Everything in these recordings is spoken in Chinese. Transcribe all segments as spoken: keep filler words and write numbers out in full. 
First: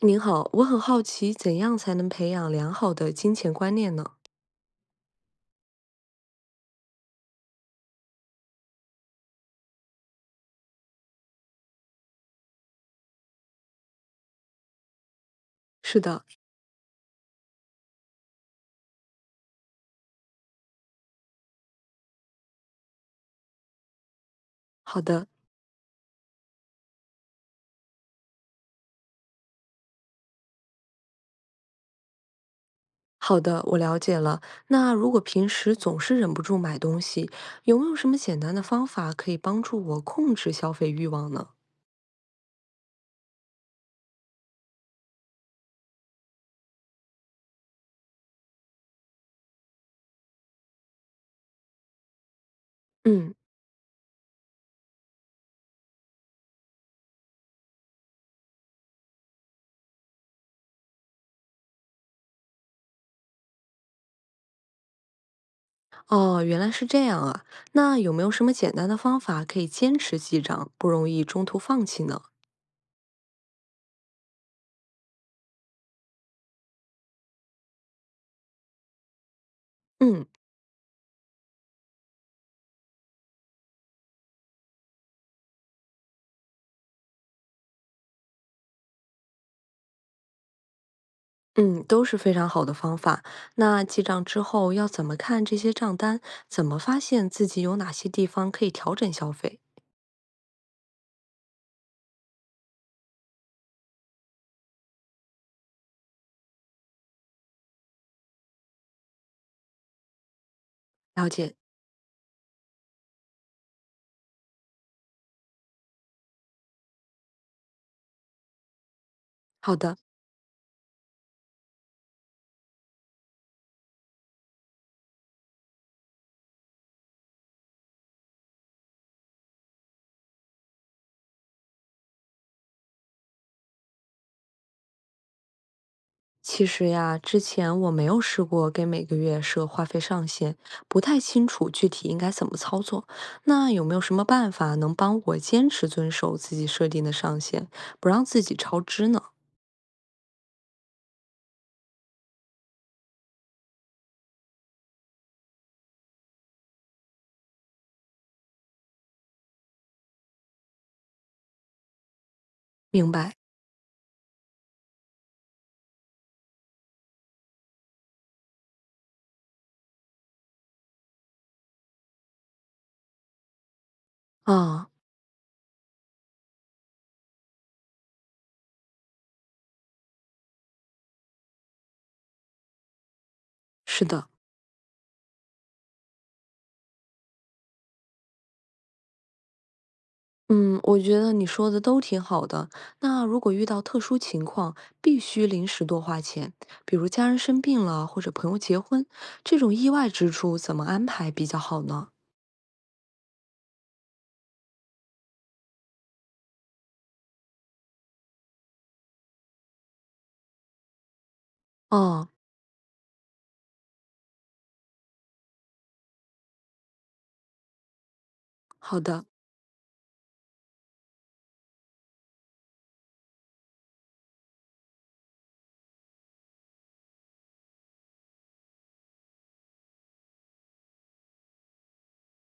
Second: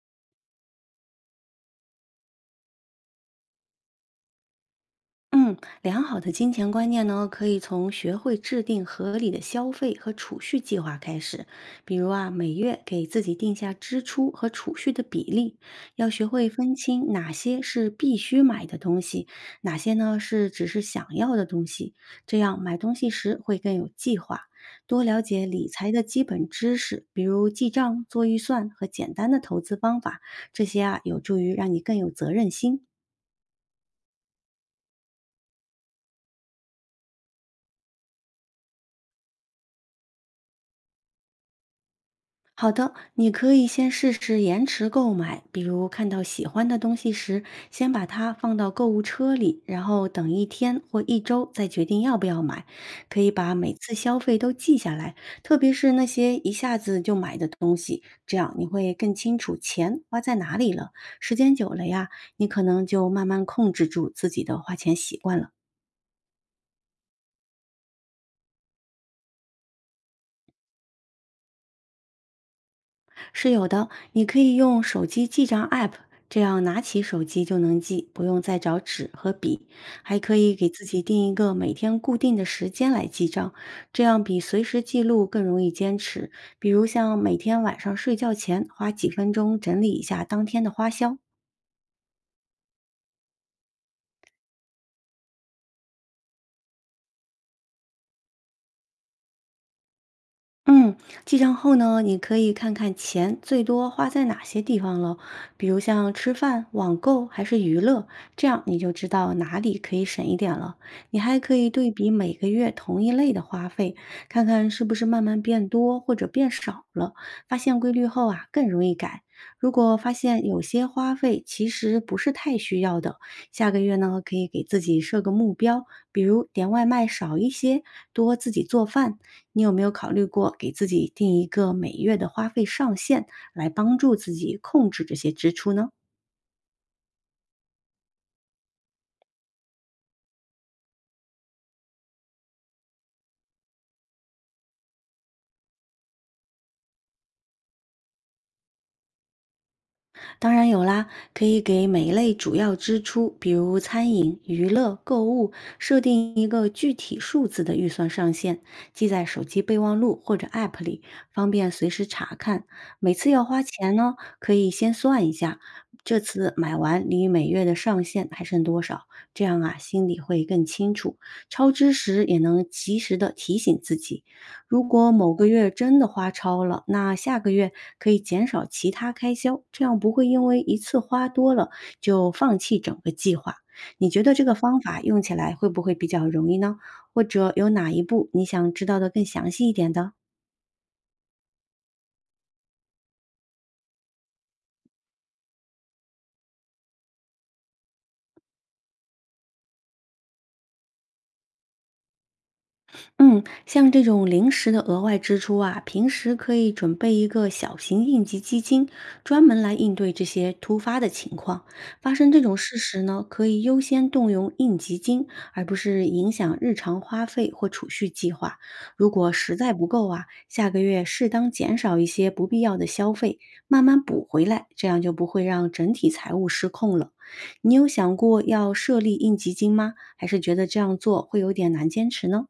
您好，我很好奇，怎样才能培养良好的金钱观念呢？嗯，良好的金钱观念呢，可以从学会制定合理的消费和储蓄计划开始。比如啊，每月给自己定下支出和储蓄的比例，是要的，学会分清哪些是必须买的东西，哪些呢是只是想要的东西。这样买东西时会更有计划。好多了的，解理财的基本知识，比如记账、做预算和简单的投资方法，这些啊有助于让你更有责任心。好的，我了解了。那如果平时总是忍不住买东西，有没有什么简单的方法可以帮助我控制消费欲望呢？好的，你可以先试试延迟购买，比如看到喜欢的东西时，先把它放到购物车里，然后等一天或一周再决定要不要买。可以嗯，把每次消费都记下来，特别是那些一下子就买的东西，这样你会更清楚钱花在哪里了。时间久了呀，你可能就慢慢控制住自己的花钱习惯了。哦，原来是这样啊。那有没有什么简单的方法可以坚持记账，不容易中途放弃呢？是有的，你可以用手机记账 App，这样拿起手机就能记，不用再找纸和笔。还嗯可以给自己定一个每天固定的时间来记账，这样比随时记录更容易坚持。比如像每天晚上睡觉前花几分钟整理一下当天的花销。嗯，都是非常好的方法。那记账之后要怎么看这些账单？怎么发现自己有哪些地方可以调整消费？嗯，记账后呢，你可以看看钱最多花在哪些地方了，比如像吃饭、网购还是娱乐，这样你就知道哪里可以省一点了。你了还可解，以对比每个月同一类的花费，看看是不是慢慢变多或者变少了。发现规律后啊，更容易改。如好果的。发现有些花费其实不是太需要的，下个月呢，可以给自己设个目标，比如点外卖少一些，多自己做饭，你有没有考虑过给自己定一个每月的花费上限，来帮助自己控制这些支出呢？其实呀，之前我没有试过给每个月设话费上限，不太清楚具体应该怎么操作。那有没有什么办法能帮我坚持遵守自己设定的上限，不让自己超支呢？当然有啦，可以给每一类主要支出，比如餐饮、娱乐、购物，设定一个具体数字的预算上限，记在手机备忘录或者 App 里，方便随时查看。明每次白要花钱呢，可以先算一下，这次买完离每月的上限还剩多少，这样啊，心里会更清楚。超支时也能及时的提醒自己。如啊，果某个月真的花超了，那下个月可以减少其他开销，这样不会因为一次花多了就放弃整个计划。是你觉的，得这个方法用起来会不会比较容易呢？或者有哪一步你想知道的更详细一点的？嗯，我觉得你说的都挺好的。那如果遇到特殊情况，必须临时多花钱，比如家人生病了或者朋友结婚，这种意外支出怎么安排比较好呢？嗯，像这种临时的额外支出啊，平时可以准备一个小型应急基金，专门来应对这些突发的情况。发哦，生这种事时呢，可以优先动用应急金，而不是影响日常花费或储蓄计划。好如的。果实在不够啊，下个月适当减少一些不必要的消费，慢慢补回来，这样就不会让整体财务失控了。你有想过要设立应急金吗？还是觉得这样做会有点难坚持呢？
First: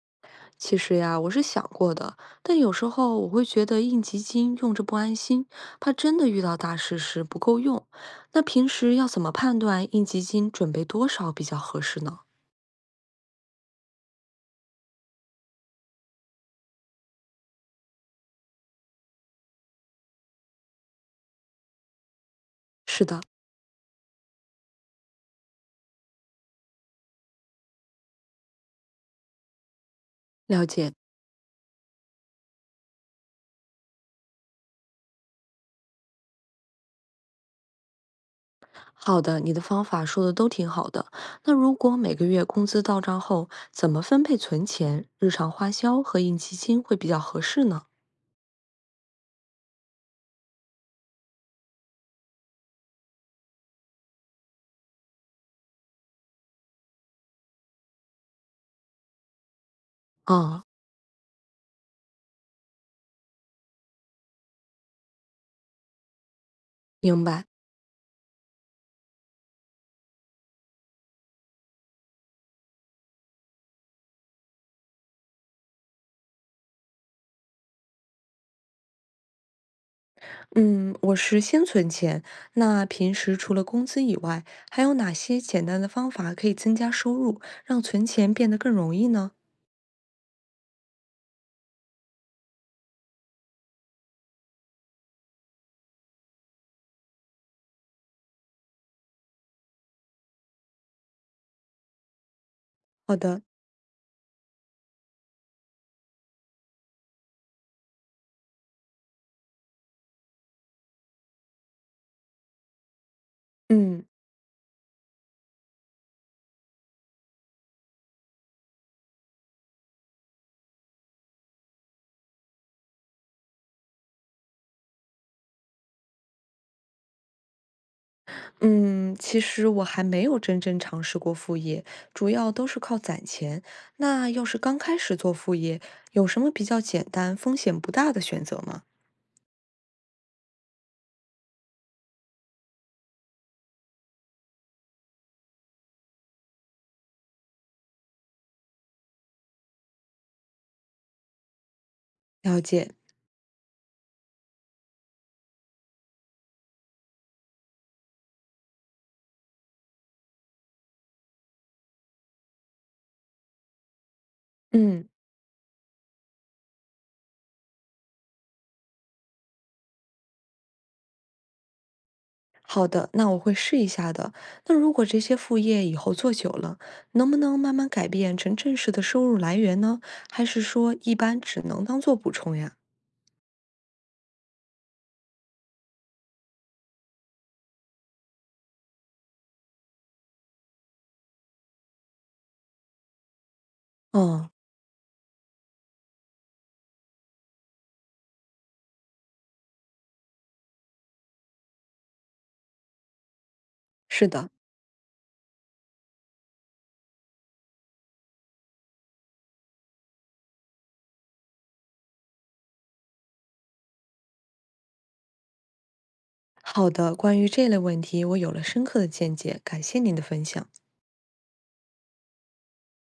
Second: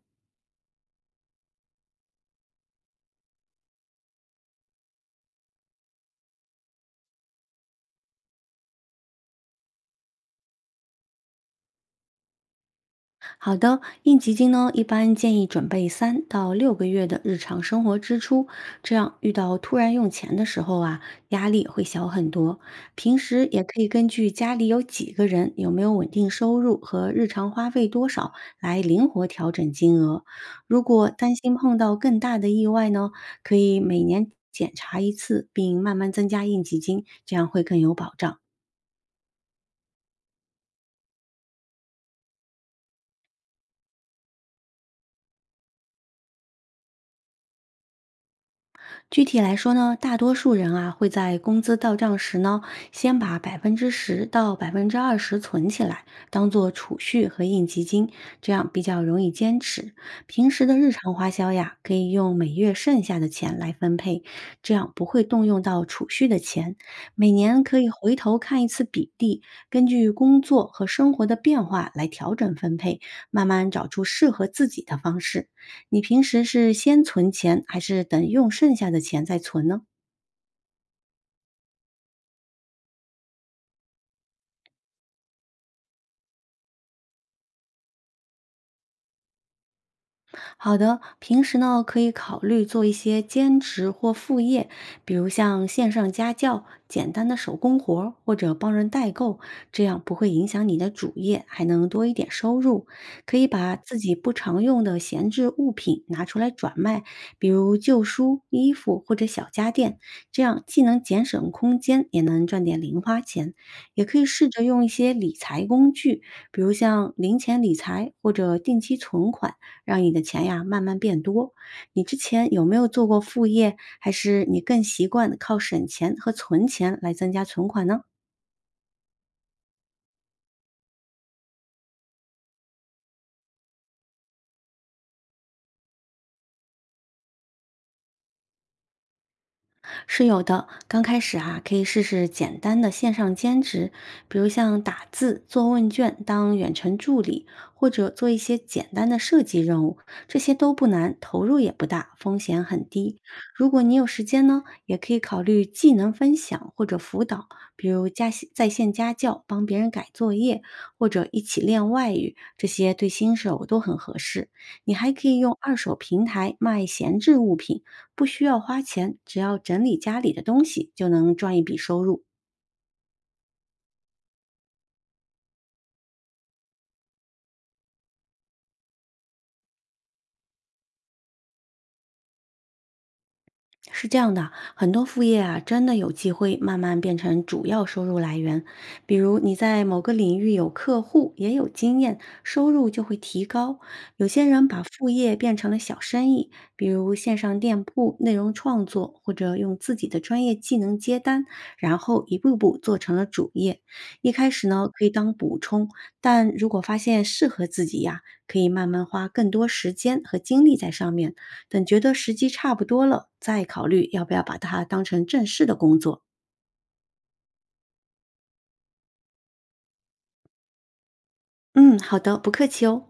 其实呀，我是想过的，但有时候我会觉得应急金用着不安心，怕真的遇到大事时不够用。那平时要怎么判断应急金准备多少比较合适呢？好的，应急金呢，一般建议准备三到六个月的日常生活支出，这样遇到突然用钱的时候啊，压力会小很多。是平的，时也可以根据家里有几个人、有没有稳定收入和日常花费多少来灵活调整金额。了如解。果担心碰到更大的意外呢，可以每年检查一次，并慢慢增加应急金，这样会更有保障。好的，你的方法说的都挺好的。那如果每个月工资到账后，怎么分配存钱、日常花销和应急金会比较合适呢？具体来说呢，大多数人啊会在工资到账时呢，先把百分之十到百分之二十存起来，当做储蓄和应急金，这样比较容易坚持。平时啊、的日常花销呀，可以用每月剩下的钱来分配，这样不会动用到储蓄的钱。明每白。年可以回头看一次比例，根据工作和生活的变化来调整分配，慢慢找出适合自己的方式。你平时是先存钱，还是等用剩下的钱再存呢？嗯，我是先存钱，那平时除了工资以外，还有哪些简单的方法可以增加收入，让存钱变得更容易呢？好的，平时呢可以考虑做一些兼职或副业，比如像线上家教、简单的手工活儿或者帮人代购，这样不会影响你的主业，还能多一点收入。好可的，以把自己不常用的闲置物品拿出来转卖，比如旧书、衣服或者小家电，这样既能节省空间，也能赚点零花钱。也嗯可以试着用一些理财工具，比如像零钱理财或者定期存款。让你的钱呀慢慢变多。你之前有没有做过副业，还是你更习惯靠省钱和存钱来增加存款呢？嗯，其实我还没有真正尝试过副业，主要都是靠攒钱。那要是刚开始做副业，有什么比较简单、风险不大的选择吗？是有的，刚开始啊，可以试试简单的线上兼职，比如像打字、做问卷、当远程助理，或者做一些简单的设计任务，这些都不难，投入也不大，风了险很解，低。如果你有时间呢，也可以考虑技能分享或者辅导，比如加在线家教，帮别人改作业，或者一起练外语，这些对新手都很合适。你嗯。还可以用二手平台卖闲置物品。不需要花钱，只要整理家里的东西就能赚一笔收入。好的，那我会试一下的。那如果这些副业以后做久了，能不能慢慢改变成正式的收入来源呢？还是说一般只能当做补充呀？是这样的，很多副业啊，真的有机会慢慢变成主要收入来源。比如你在某个领域有客户，也有经验，收入就会提高。有些嗯，人把副业变成了小生意，比如线上店铺、内容创作，或者用自己的专业技能接单，然后一步步做成了主业。是一的，开始呢，可以当补充，但如果发现适合自己呀、可以慢慢花更多时间和精力在上面。等觉得时机差不多了，再考虑要不要把它当成正式的工作。好的。关于这类问题，我有了深刻的见解，感谢您的分享。嗯，好的，不客气哦。